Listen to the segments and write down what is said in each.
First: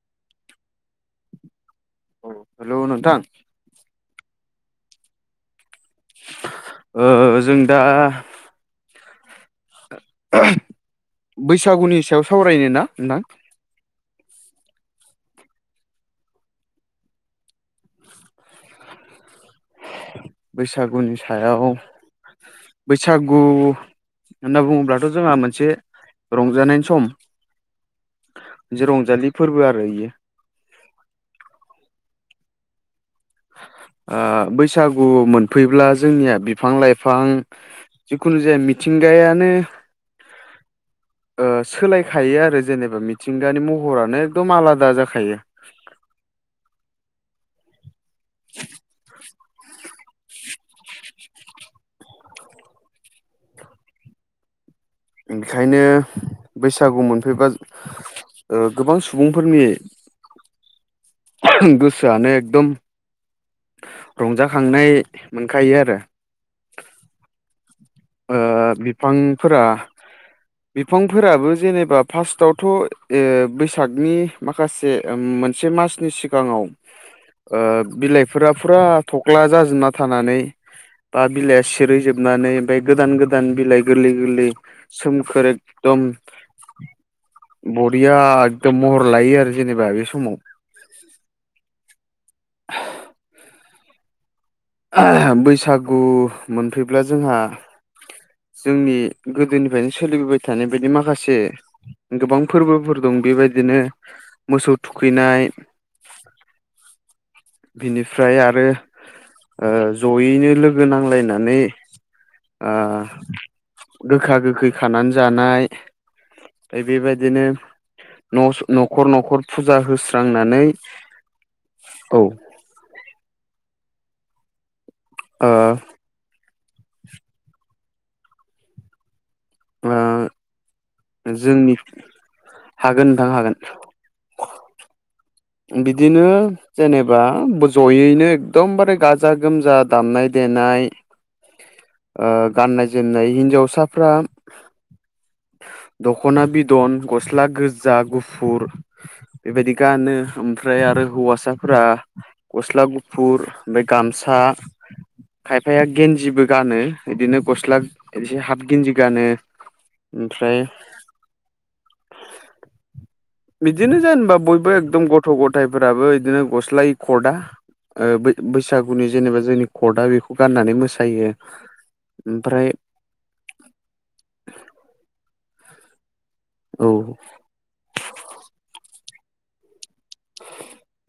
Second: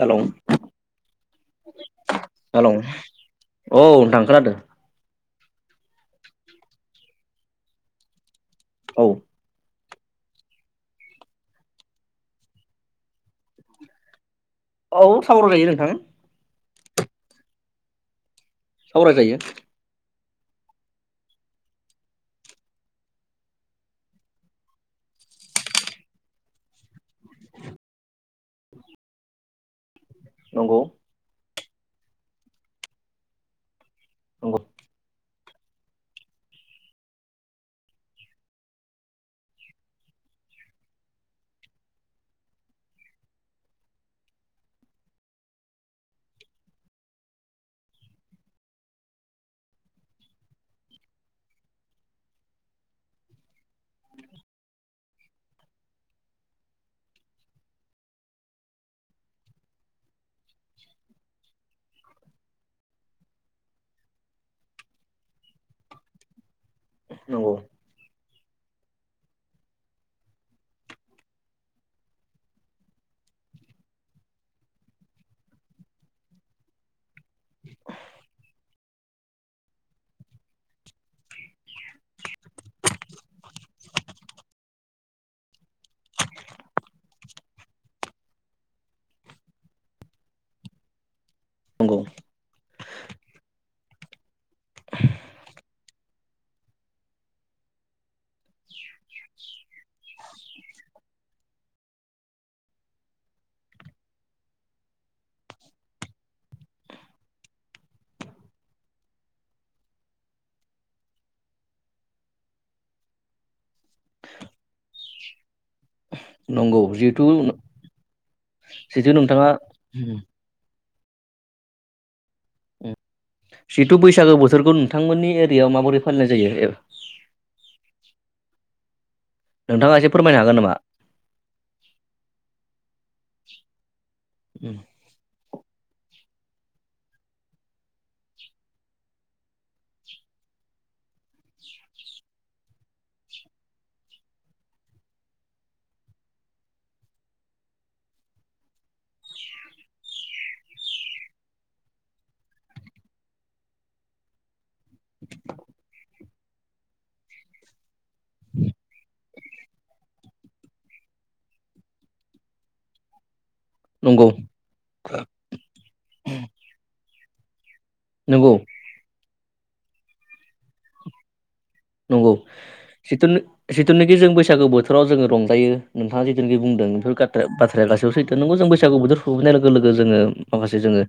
हेल' हेल' औ हेलौ नोंथां नोंथां खोनादों। ओ जों दा औ। बैसागुनि सायाव सावरायनो ना नोंथां? औ सावराय जायो नोंथां। सावराय जायो। बैसागुनि सायाव बैसागु होनना बुङोब्लाथ' जोंहा मोनसे रंजानायनि सम। [inaudible] रंजालि फोरबो आरो इयो नंगौ ओ नंगौ बैसागु मोनफैब्ला जोंनिया बिफां लाइफां जिखुनु जाया मिथिंगायानो ओ सोलायखायो आरो जेनेबा मिथिंगानि महरानो एखदम आलादा जाखायो [inaudible] ओंखायनो बैसागु मोनफैबा ओ गोबां सुबुंफोरनि गोसोआनो एकदम रंजाखांनाय मोनखायो आरो नंगौ ओ बिफांफोरा बिफांफोराबो जेनेबा फार्स्टआवथ' ओ बैसागनि माखासे ओम मोनसे मासनि सिगाङाव ओ बिलाइफोरा फुरा थख्ला जाजोबना थानानै बा बिलाइया सिरिजोबनानै ओमफ्राय गोदान गोदान बिलाइ गोरलै गोरलै सोमखोर एकदम बरिया एकदम महर लायो आरो जेनेबा बे समाव नंगौ [inaudible] बैसागु मोनफैब्ला जोंहा जोंनि गोदोनिफ्रायनो सोलिबोबाय थानाय बायदि माखासे गोबां फोरबोफोर दं बेबायदिनो मोसौ थुखैनाय बिनिफ्राय आरो ओ जयैनो लोगो नांलायनानै ओ गोखा गोखै खानानै जानाय नंगौ जिहेथु ओबेबायदिनो नस न'खर जिहेथु न'खर नोंथाङा फुजा होस्रांनानै औ जिथु बैसागो बोथोरखौ नोंथांमोननि एरियायाव माबोरै फालिनाय जायो नोंथाङा ओ एसे फोरमायनो हागोन नामा जोंनि हागोन नोंथां हागोन उम बिदिनो जेनेबा जयैनो एकदमबारे गाजा गोमजा दामनाय देनाय ओ गाननाय जोमनाय हिन्जावसाफ्रा दखना बिदन, गस्ला गोजा, गुफुर बेबादि गानो ओमफ्राय आरो हौवासाफोरा गस्ला गुफुर ओमफ्राय गामसा खायफाया गेन्जिबो गानो बिदिनो गस्ला एसे हाफ गेन्जि गानो ओमफ्राय बिदिनो नंगौ जेनबा बयबो एकदम गथ' गथायफोराबो बिदिनो गस्लाय ओय खदा ओ बो नंगौ बैसागुनि जेनेबा जोंनि कर्टआ बेखौ गाननानै मोसायो। नंगौ ओमफ्राय सिथुनि सिथुनोखि जों बैसागो बोथोराव जोङो रंजायो। नोंथाङा जिथुनिखि बुंदों औ बेफोर गाथ्रा बाथ्राया गासैबो सैथो नोंगौ जों बैसागु बथोर सहैनाय लोगो लोगो जोङो माखासे जोङो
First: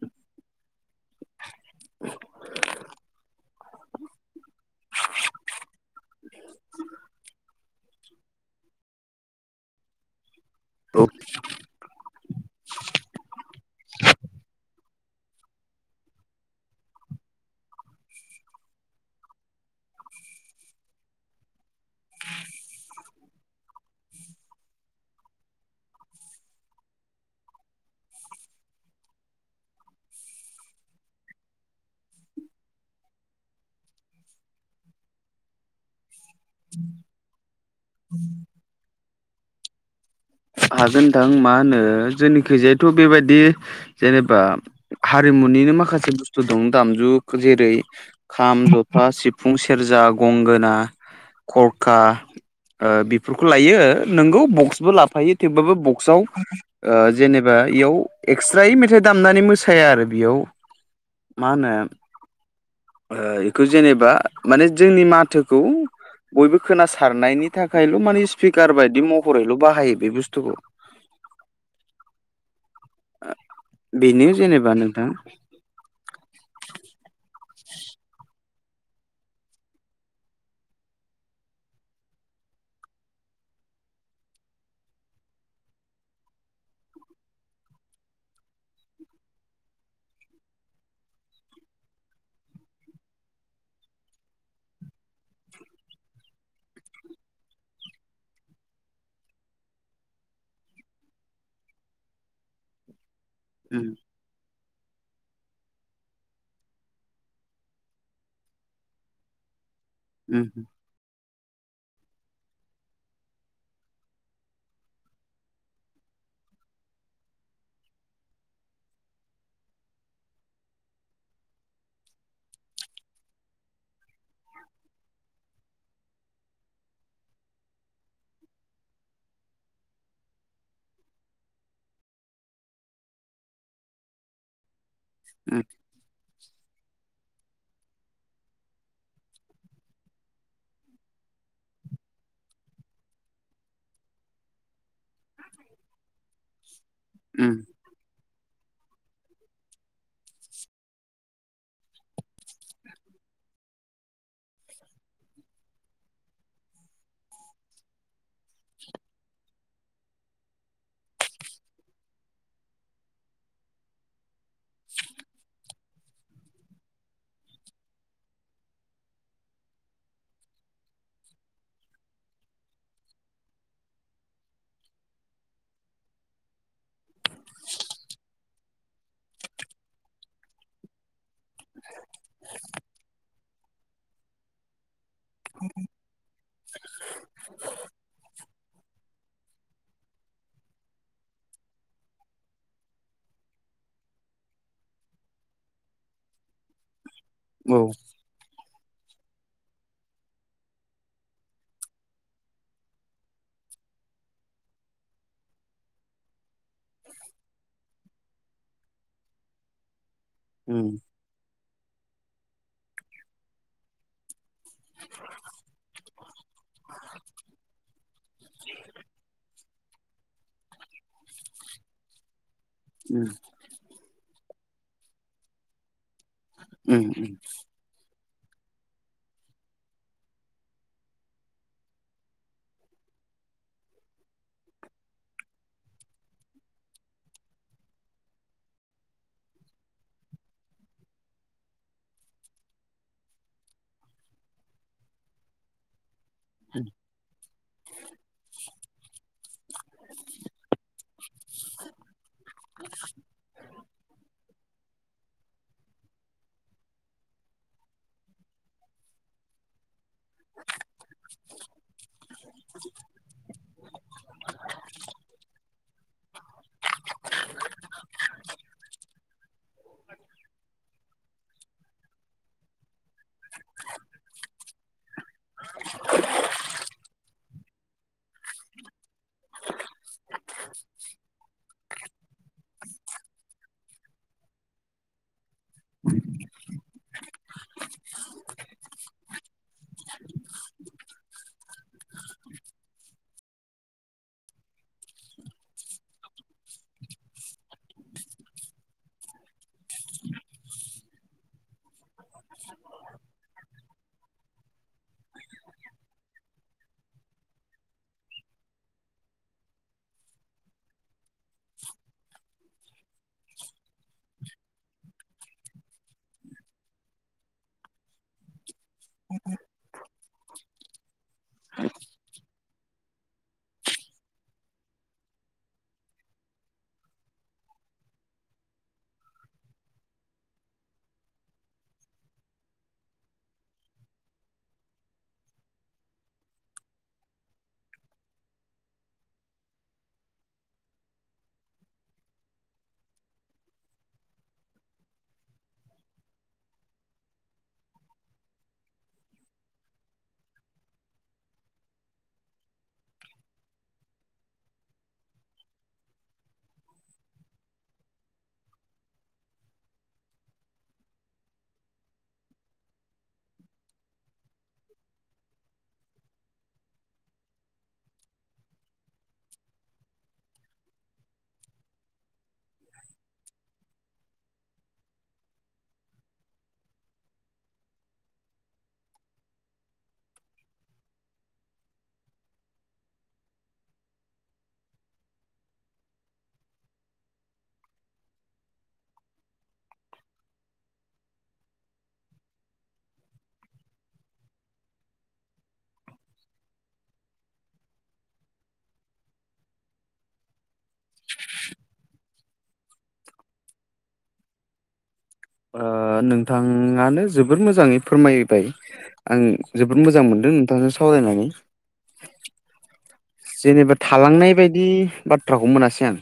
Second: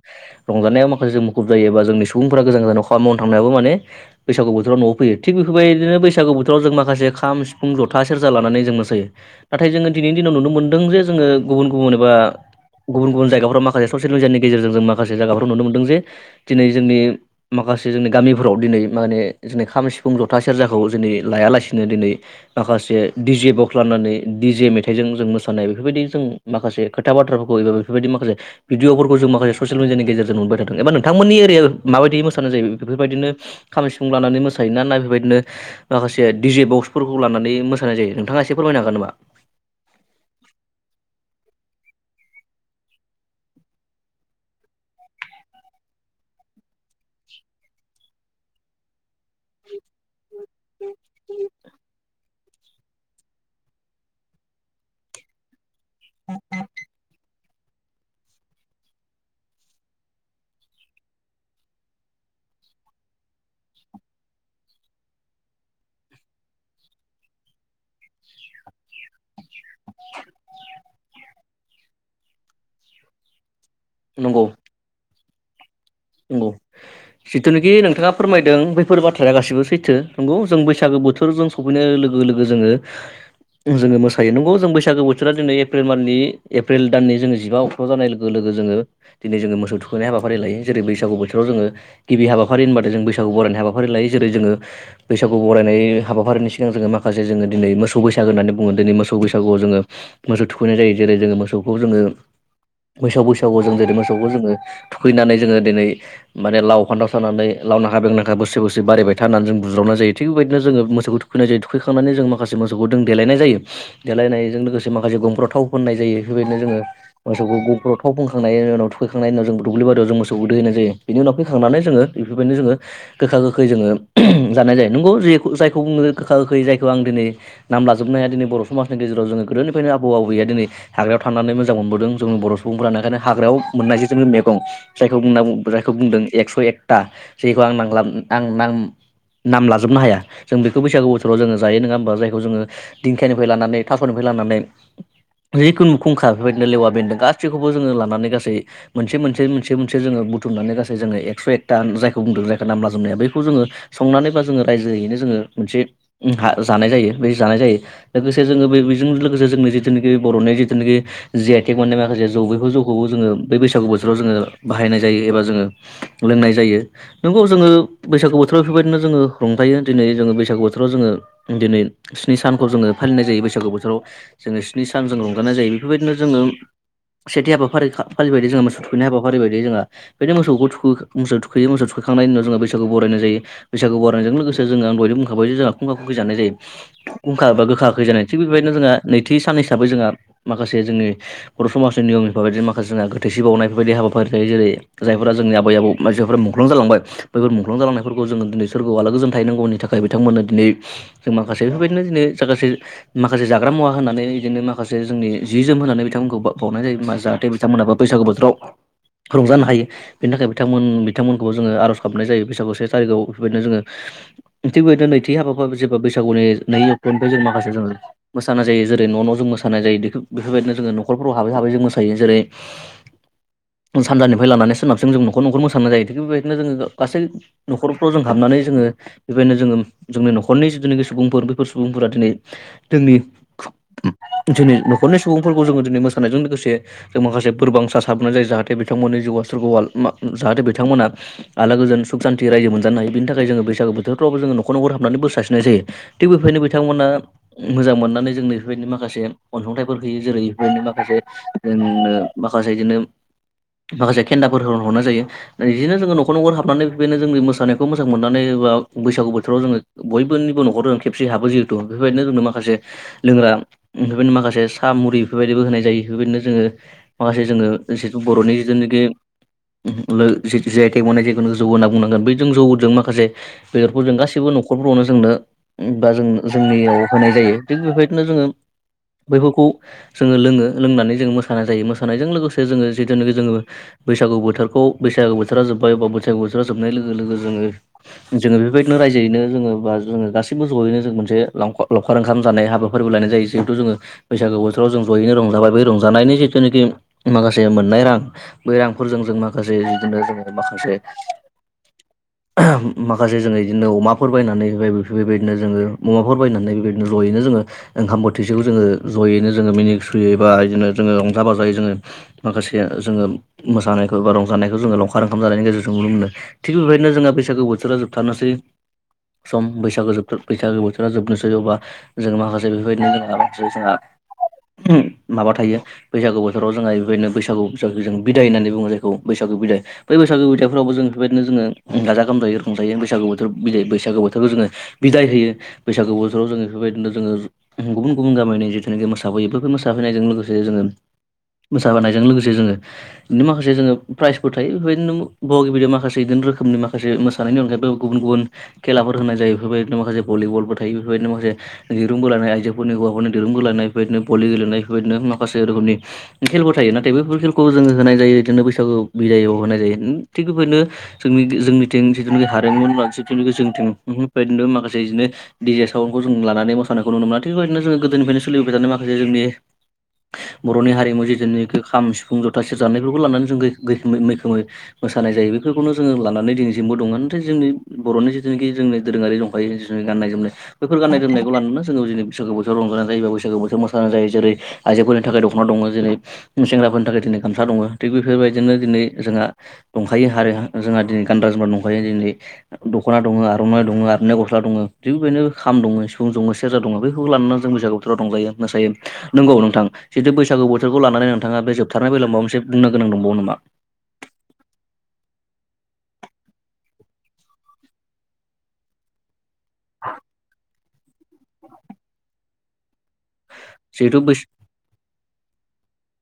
रंजानायाव माखासे जों मु खुब जायो एबा जोंनि सुबुंफोरा गोजान जानायाव खामानि मावनो थांनायाबो माने बैसागु बोथोराव न'आव फैयो थिग बे बेबायदिनो बैसागु बोथोराव जों माखासे खाम, सि फुं, जथा, सेरजा लानानै जों मोसायो नाथाय जोङो दिनैनि दिनाव नुनो मोनदों जे औ जोङो गुबुन गुबुन एबा गुबुन गुबुन जायगाफोराव माखासे ससियेल मिडियानि गेजेरजों जों माखासे जायगाफ्राव नुनो मोनदों जे दिनै जोंनि माखासे जोंनि गामिफोराव दिनै माने जोंनि खामा, सि फुं, जथा, सेरजाखौ दिनै लायालासिनो दिनै माखासे डि जे बक्स लानानै डि जे मेथाइजों जों मोसानाय बेफोरबायदि जों माखासे खोथा बाथ्राफोरखौ एबा बेफोरबायदि माखासे भिडिअफोरखौ जों माखासे ससियेल मिडियानि गेजेरजों नुबोबाय थादों एबा नोंथांमोननि एरियायाव माबायदि मोसानाय जायो बेफोरबायदिनो खामि, सिफुं लानानै मोसायोना ना बेबायदिनो माखासे दिडिजे बक्सफोरखौ लानानै मोसानाय जायो नोंथाङा एसे फोरमायनो हागोन नामा? हागोन नोंथां मा होनो जोंनिखैजायाथ' बेबायदि जेनेबा हारिमुनिनो माखासे बुस्थु दं दामजु जेरै- खाम, जथा, सिफुं, सेरजा, गंगोना, थरखा, बेफोरखौ लायो नोंगौ बक्सबो लाफायो थेवबाबो बक्सआव जेनेब एा इयाव एक्सट्रायै मेथाइ दामनानै मोसाया आरो बेयाव मा होनो बेखौ जेनेबा माने जोंनि माथोखौ बयबो खोनासारनायनि थाखायल' माने स्पिकार बायदि महरैल' बाहायो बे बुस्थुखौ। बेनो नंगौ जेनेबा नोंथां। नंगौ जिथुनिखि नोंथाङा फोरमायदों बे बेफोर बाथ्राया गासिबो सैथो नंगौ जों बैसागो बोथोरजों सफैनाय लोगो लोगो जोङो जोङो मोसायो नंगौ जों बैसागो बोथोरा जोंनि एप्रिल माननि एप्रिल दाननि जोङो जिबाव फाव जानाय लोगो लोगो जोङो दिनै जोङोस थुखैनाय हाबाफारि लायो। जेरै बैसागुोोरावोङो गिबि हाबाफारि होनबाथाय जों बैसागु बरायनाय हाबाफारि लायो जेरै जोङो बैसागु बरायनाय हाबाफारिनि सिगां जोङो माखासे जोङो दिनै मोसौ बैसाग होननानै बुङो दिनै मोसौ बैसागुआव जोङो मोसौ थुखैनाय जायो जेरै जोङो मोसौखौ जोङो बैसाग बैस उम जेरै मो ज थुैनानै जोङो दिनै माने लाव फान्दाव सारानानै लाव नांखा बेंनाांखा बोस बोसोर बारायबाय था होननानै जों बुज्रावनाय जायो। थिग बेबायदिनो उम जोङो मोसखौ थुखैनायायो थुखैखांनानै जों माखा मोसौखौ जों देलनाय जायो। देलायनायजों लोगोसे माखासे गंफ्रोराव थाव फोननाय जायो बेबायदिनो जोङो मोसौखौ गाव थाव बुंखांनायनि उनाव थखैखांनायनि उनाव दग्लिारियाव जों मोसौ सौ गोदो होनाय जायो बेनि उनाव फैखांनानै जोङो बेफोरबायदिनो जोङो गोखा गोखै जोङो जानाय जायो नंगौ जे जायखौ बुङो गोखा गोखै जायखौ आं दिनै नाम लाजोबनाया दिनै बर' समाजनि गेजेराव जोङो गोदोनिफ्रायनो आबौ-आबौैया दिनै हाग्रायाव थनानै मोजां मोनबोदों जोंनि बर' सुबुंफोरा ओंखायनो हाग्रायाव मोननायसै जोंनि मैगं जायखौ बुंना उम जायखौ बुंदों एक्स' एकथा जायखौ आं नांला आं नां नाम लाजोबनो हाया जों बेखौ बैसागु बोथोराव जोङो जायो नङा होमबा? जायखौ जोङो दिंखिनिफ्राय लानानै थास'निफ्राय लानानै जिखुनु खुंखा बेफोरबायदिनो लेवा बेन्दों उम गासैखौबो जोङो लानानै गासै मोनसे मोनसे मोन मोनसे मोनसे जोङो बुथुमनानै गासै जोङो एक्स एकथटा जायखौ बुंदों जायखौ नामला जोमनाया बेखौ जोङो संनानै बा जोङो रायजोयैनो जोङो मोनसे जानाय जायो बे जानाय जायो। लोगोसे जोङो बे बेजों लोगोसे जोंनि जिथुनाखि बर'नि जिथुनिखि जि आइटेक मोननाय माखासे जौ बेफोर जौखौबो जोङो बै बैसागु बोसोराव जोङो। बाहायनाय जायो एबा जोङो लोंनाय जायो। नंगौ जोङो बैसागु बोथोराव बेफोरबायदिनो जोङो रंजायो दिनै जोङो बैसागु बोथोराव जोङो। दिनै स्नि सानखौ जोङो फालिनाय जायो जोङो बैसागु बोथोराव जोङो स्नि सान जों रंजानाय जायो बेफोरबायदिनो जोङो सेथि हाबाफारि फालि बायदि जोङो सुथखै हाबाफ फारि बदि जोंहा बेबायदि मोसौखौ मोसौ थुखैयो मोस थुखांनायनि उनावो बैसागु बरायनाय जायो। बैसागु बरारनायजों लोगोसे जोङो आं बयबो बुंखाबाय जोंहा खुंखा खुखै जानाय जायो खुंखा एबा गोखा गोखै जानाय जायो। थिग बेबायदिनो जोंहा नैथि सान हिसाबै जोंहा माखासे जोंनि। बर' समाजनि नियमनिफोराददि माखासे जों गो थैसि बावनायफोरबायदि हाबा। जायो जेरै जायफोरा जोंनि आबै आबौ मानसिफोरा मुंख्लं जालांबाय बफोर मुंख्लं औ जालांनायफोर जोङो दिनै सोरगोआव आलाो गोजोन थैनांगौनि थाखाय बिथांमोननो दिनै जों माखासे बेफोरबायदिनो दिनै जाखासे। माखासे जाग्रा मुवा होननानै बिदिनो माखासे जोंनि जि जोम होनानै बिथांमोनखौ ब बावउनाय जायो जाहाथे। बिथांमोनाबो बैसागु बोथोराव रंजानो हायो बेनि थाखाय बिथांमोन। उम बिथांमोनखौ जोङो आर'ज गाबनाय जायो बैसागु से थारिखआव बेफोर बायदिनो जोङो। थिग बेबायदिनो नैथि हाबाफफोर जेबा बैसागुनि नै अक्ट'निफ्राय जों माखासे ज मोसानाय जायो जेरै न' न' जों मोसानाय जायो बेफोरबायदिनो जोङो न'खरफ्राव हाबै हाबै जों मोसायो जेरै उम। जों सानजानिफ्राय लानानै सोनाबजों जों नखर न'खर मोसानाय जायो थिग बेबायदिनो जोङो उम गासै उम न'खरफ्राव जों हाबनानै जोङो बेबायदिनो जोङो जोंनि न'खरनि जिथुनाखि सुबुंफोर बैफोर सुबुंफोरा दिनै जोंनि जोंनि न'खरनि सुबुंफोरखौ जोङो दिनै मोसानायजों लोगोसे जों माखासे बोरबांसा साबनाय जायो जाहाथे बिथांमोननि जिउआ सोरगा जाहाथे बिथांमोना आला गोजोनु सुख सान्थि रायजो मोनजानो हायो बिनि थाखाय जो बैसागु बोथोरफ्रावबो जोङो नखर'खर हाबनानै बो सारसिनाय जायो। थिग बेफायनो बिथांमोना मोजां मोननानै जोंनो बेफोरबायदिनो माखासे अनसुंथाइफोर होैयो। जेरै बेफोरबायदिनो माखासे जोंनो माखासे बिदिनो माखासे खेन्दाफोर होन हरनाय जायो। बिदिनो जोङो न'खर न'खर हाबनानै बेदिनो जोंनि मोसानायखौ मोजां मोननानै बा बैसागु बोथोराव जोङो बयबोनिबो न'खर खेबसे हाबो जिहेथु बेफोरबायदिनो जोंनो माखासे लोंग्रा बेबायनो माखासे साहा मुरि बेफोरबायदिबो होनाय जायो। बेबायदिनो जोङो माखासे जोङो जिथु बर'नि जिथुनाखि जायथाइ बनाय जेखौ जौ होनना बुंनांगोन बै जों जौजों माखासे बेदरखौ जों गासैबो न'खरफ्रावनो जोंनो बा जों जोंनियाव होनाय जायो। थिग बेबायदिनो जोङो बैफोरखौ जोङो लोङो लोंनानै जोङो मोसानाय जायो। मोसानायजों लोगोसे जोङो जिथुनाखि जोङो बैसागु बोथोरखौ बैसागु बोथोरा जोब्बाय बा बैसागु बोथोरा जोबनाय लोगो लोगो जोङो जोङो बेबायदिनो रायजोयैनो जोङो बा जो गासिबो जयैनो जोंङो मोनसे लंफ' लंफ आरो ओंखाम जानाय हाबाफोरबो लानाय जायो। जिहेथु जोङो बैसागु बोथोराव जयैनो रंजाबायबो रं जानायनि जिथुनिखि मा से मोननाय रां बै रांफोरजों जों माखासे बिदिनो जोङो माखासे ओहो माखासे जोङो बिदिनो अमा अमाफोर बायनानै बेबायदिनो जोङो अमाफोर बायनानै बेबायदिनो जयैनो जोङो ओंखाम बोथिसेखौ जोङो ज'यैनो जोङो मिनि सुयै बा बिदिनो जोङो रंजा बाजायै जोङो माखासे जोङो मोसानायखौ बा रंजानायखौ जोङो लाउखार ओंखाम जानायनि गेजेरजों नुनो मोनो। थिग बेबायदिनो जोंहा बैसागु बोथोरा जोबथारनोसै सम बैसागु जोबथार बैसागो बोथोरा जोबनोसै अबा जों माखासे बेफोरबायदिनो जों माखासे जोंहा ओहोम माबा थायो बैसागु बोथोराव जोंहा बेबायदिनो बैासागु जों बिदाय होननानै बुङो जायखौ बैसागु बिदाय बै बैसागु बिथाइफोरावबो बेबायदिनो जोङो गाजा गोमजायै रंजायो बैसागु बोथोर बिदाय बैसागो बोथोराव जोङो बिदाय होयो बैसागु बोसोराव जोङो बेफोरबायदिनो जोङो गुबुन-गुबुन गामिनि जिथुनिखि मोसाफैयो। बेफोर मोसाहैनायजों लोगोसे जोङो मोसाहोनायजों लोगोसे जोङो बिदिनो माखासे जोङो प्राइजफोर थायो। बेफोरबायदिनो बहागि बिदियाव माखसे बिदिनो रोखोमनि माखासे थानायनि अनगायैबो गुबुन - गुबुन खेलाफोर होनाय जायो बेफोरबायदिनो माखासे भलिबलफोर थायो बेफोरबायदिनो माखासे दिरुं बोलानाय आइजोफोरनि हौवाफोरनि दिरुं बोलानाय बेफोरदिनो भलि गेलेनाय बेफोरबायदिनो माखासे रोखोमनि खेलफोर थायो। नाथाय बैफोर खेलखौ जोङो होनाय जायो बिदिनो बैसागु बिदायआव होनाय जायो। थिग बेफोरदिनो जोंनि जोंनिथिं जिथुनेखि हारिमु जोंथिं गुबुन बायदिनो माखासे बिदिनो दिजे सावउनखौ जों लानानै मोसानायखौ नुनो मोना थिग बेबायदिनो जो गोदोनिफ्रायनो सोलिबाय थानाय माखासे जोंनि बर'नि हारिमु जिथुनिखि खाम सिफुं जथा, सेेरजा बिफोरखौ लानानै जों मै-मैखोमै मोसानाय जायो बेफोरखौनो जोङो लानानै दिनैसिमबो दङ। नाथाय जोंनि बर'नि जिथुनिखि जोंनि दोरोङारि रं बायदि [unintelligible] गाननाय जोमनाय बेफोर गाननाय जोमनायखौ लानानानै जोङो बिदिनो बैसागो बोथोराव रंजानाय जायो बा बैसागो बोथोराव मोसानाय जायो। जेरै आइजोफोरनि थाखाय दख'ना दङ। जेरै सेंग्राफोरनि थाखाय दिनै गामसा दङ थिग बेफोरबायदिनो दिनै जोंहा दंखायो हारिहा जोंहा दिनै गानग्रा जोमग्रा दंखायो दिनै दख'ना दङ, आर'नाइ दङ, आर'नाइ गस्ला दङ थिग बेबायदिनो खाम दङ, सिफुं दङ, सेरजा दङ। बेखौ लानानै जों बैसागु रंजायो मोसायो। नंगौ नोंथां जिथु बैसागु बेखौ लानानै नोंथाङा बे जोबथारनाय बेलायाव माबा मोनसे बुंनो गोनांं दंबावो नामा? ओ नोंथाङानो जोबोर मोजाङै फोरमायबाय आं जोबोद मोजां मोनदों नोंथांजों सावरायनानै। जेनेबा जिहेथु बै थालांनाय बायदि बाथ्राखौ मोनासै आं।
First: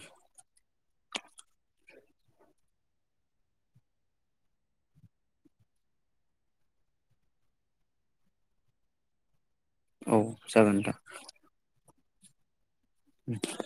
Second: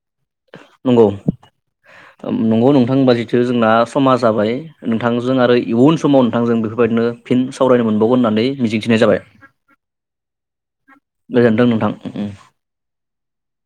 नंगौ नंगौ नोंथांबा जिथु जोंना समा जाबाय। नोंथांजों आरो इयुन समाव नोंथांजों बेफोरबायदिनो फिन सावरायनो मोनबावगोन होननानै मिजिंथिनाय जाबाय। औ जागोन नोंथां। गोजोन्थों नोंथां। [unintelligible]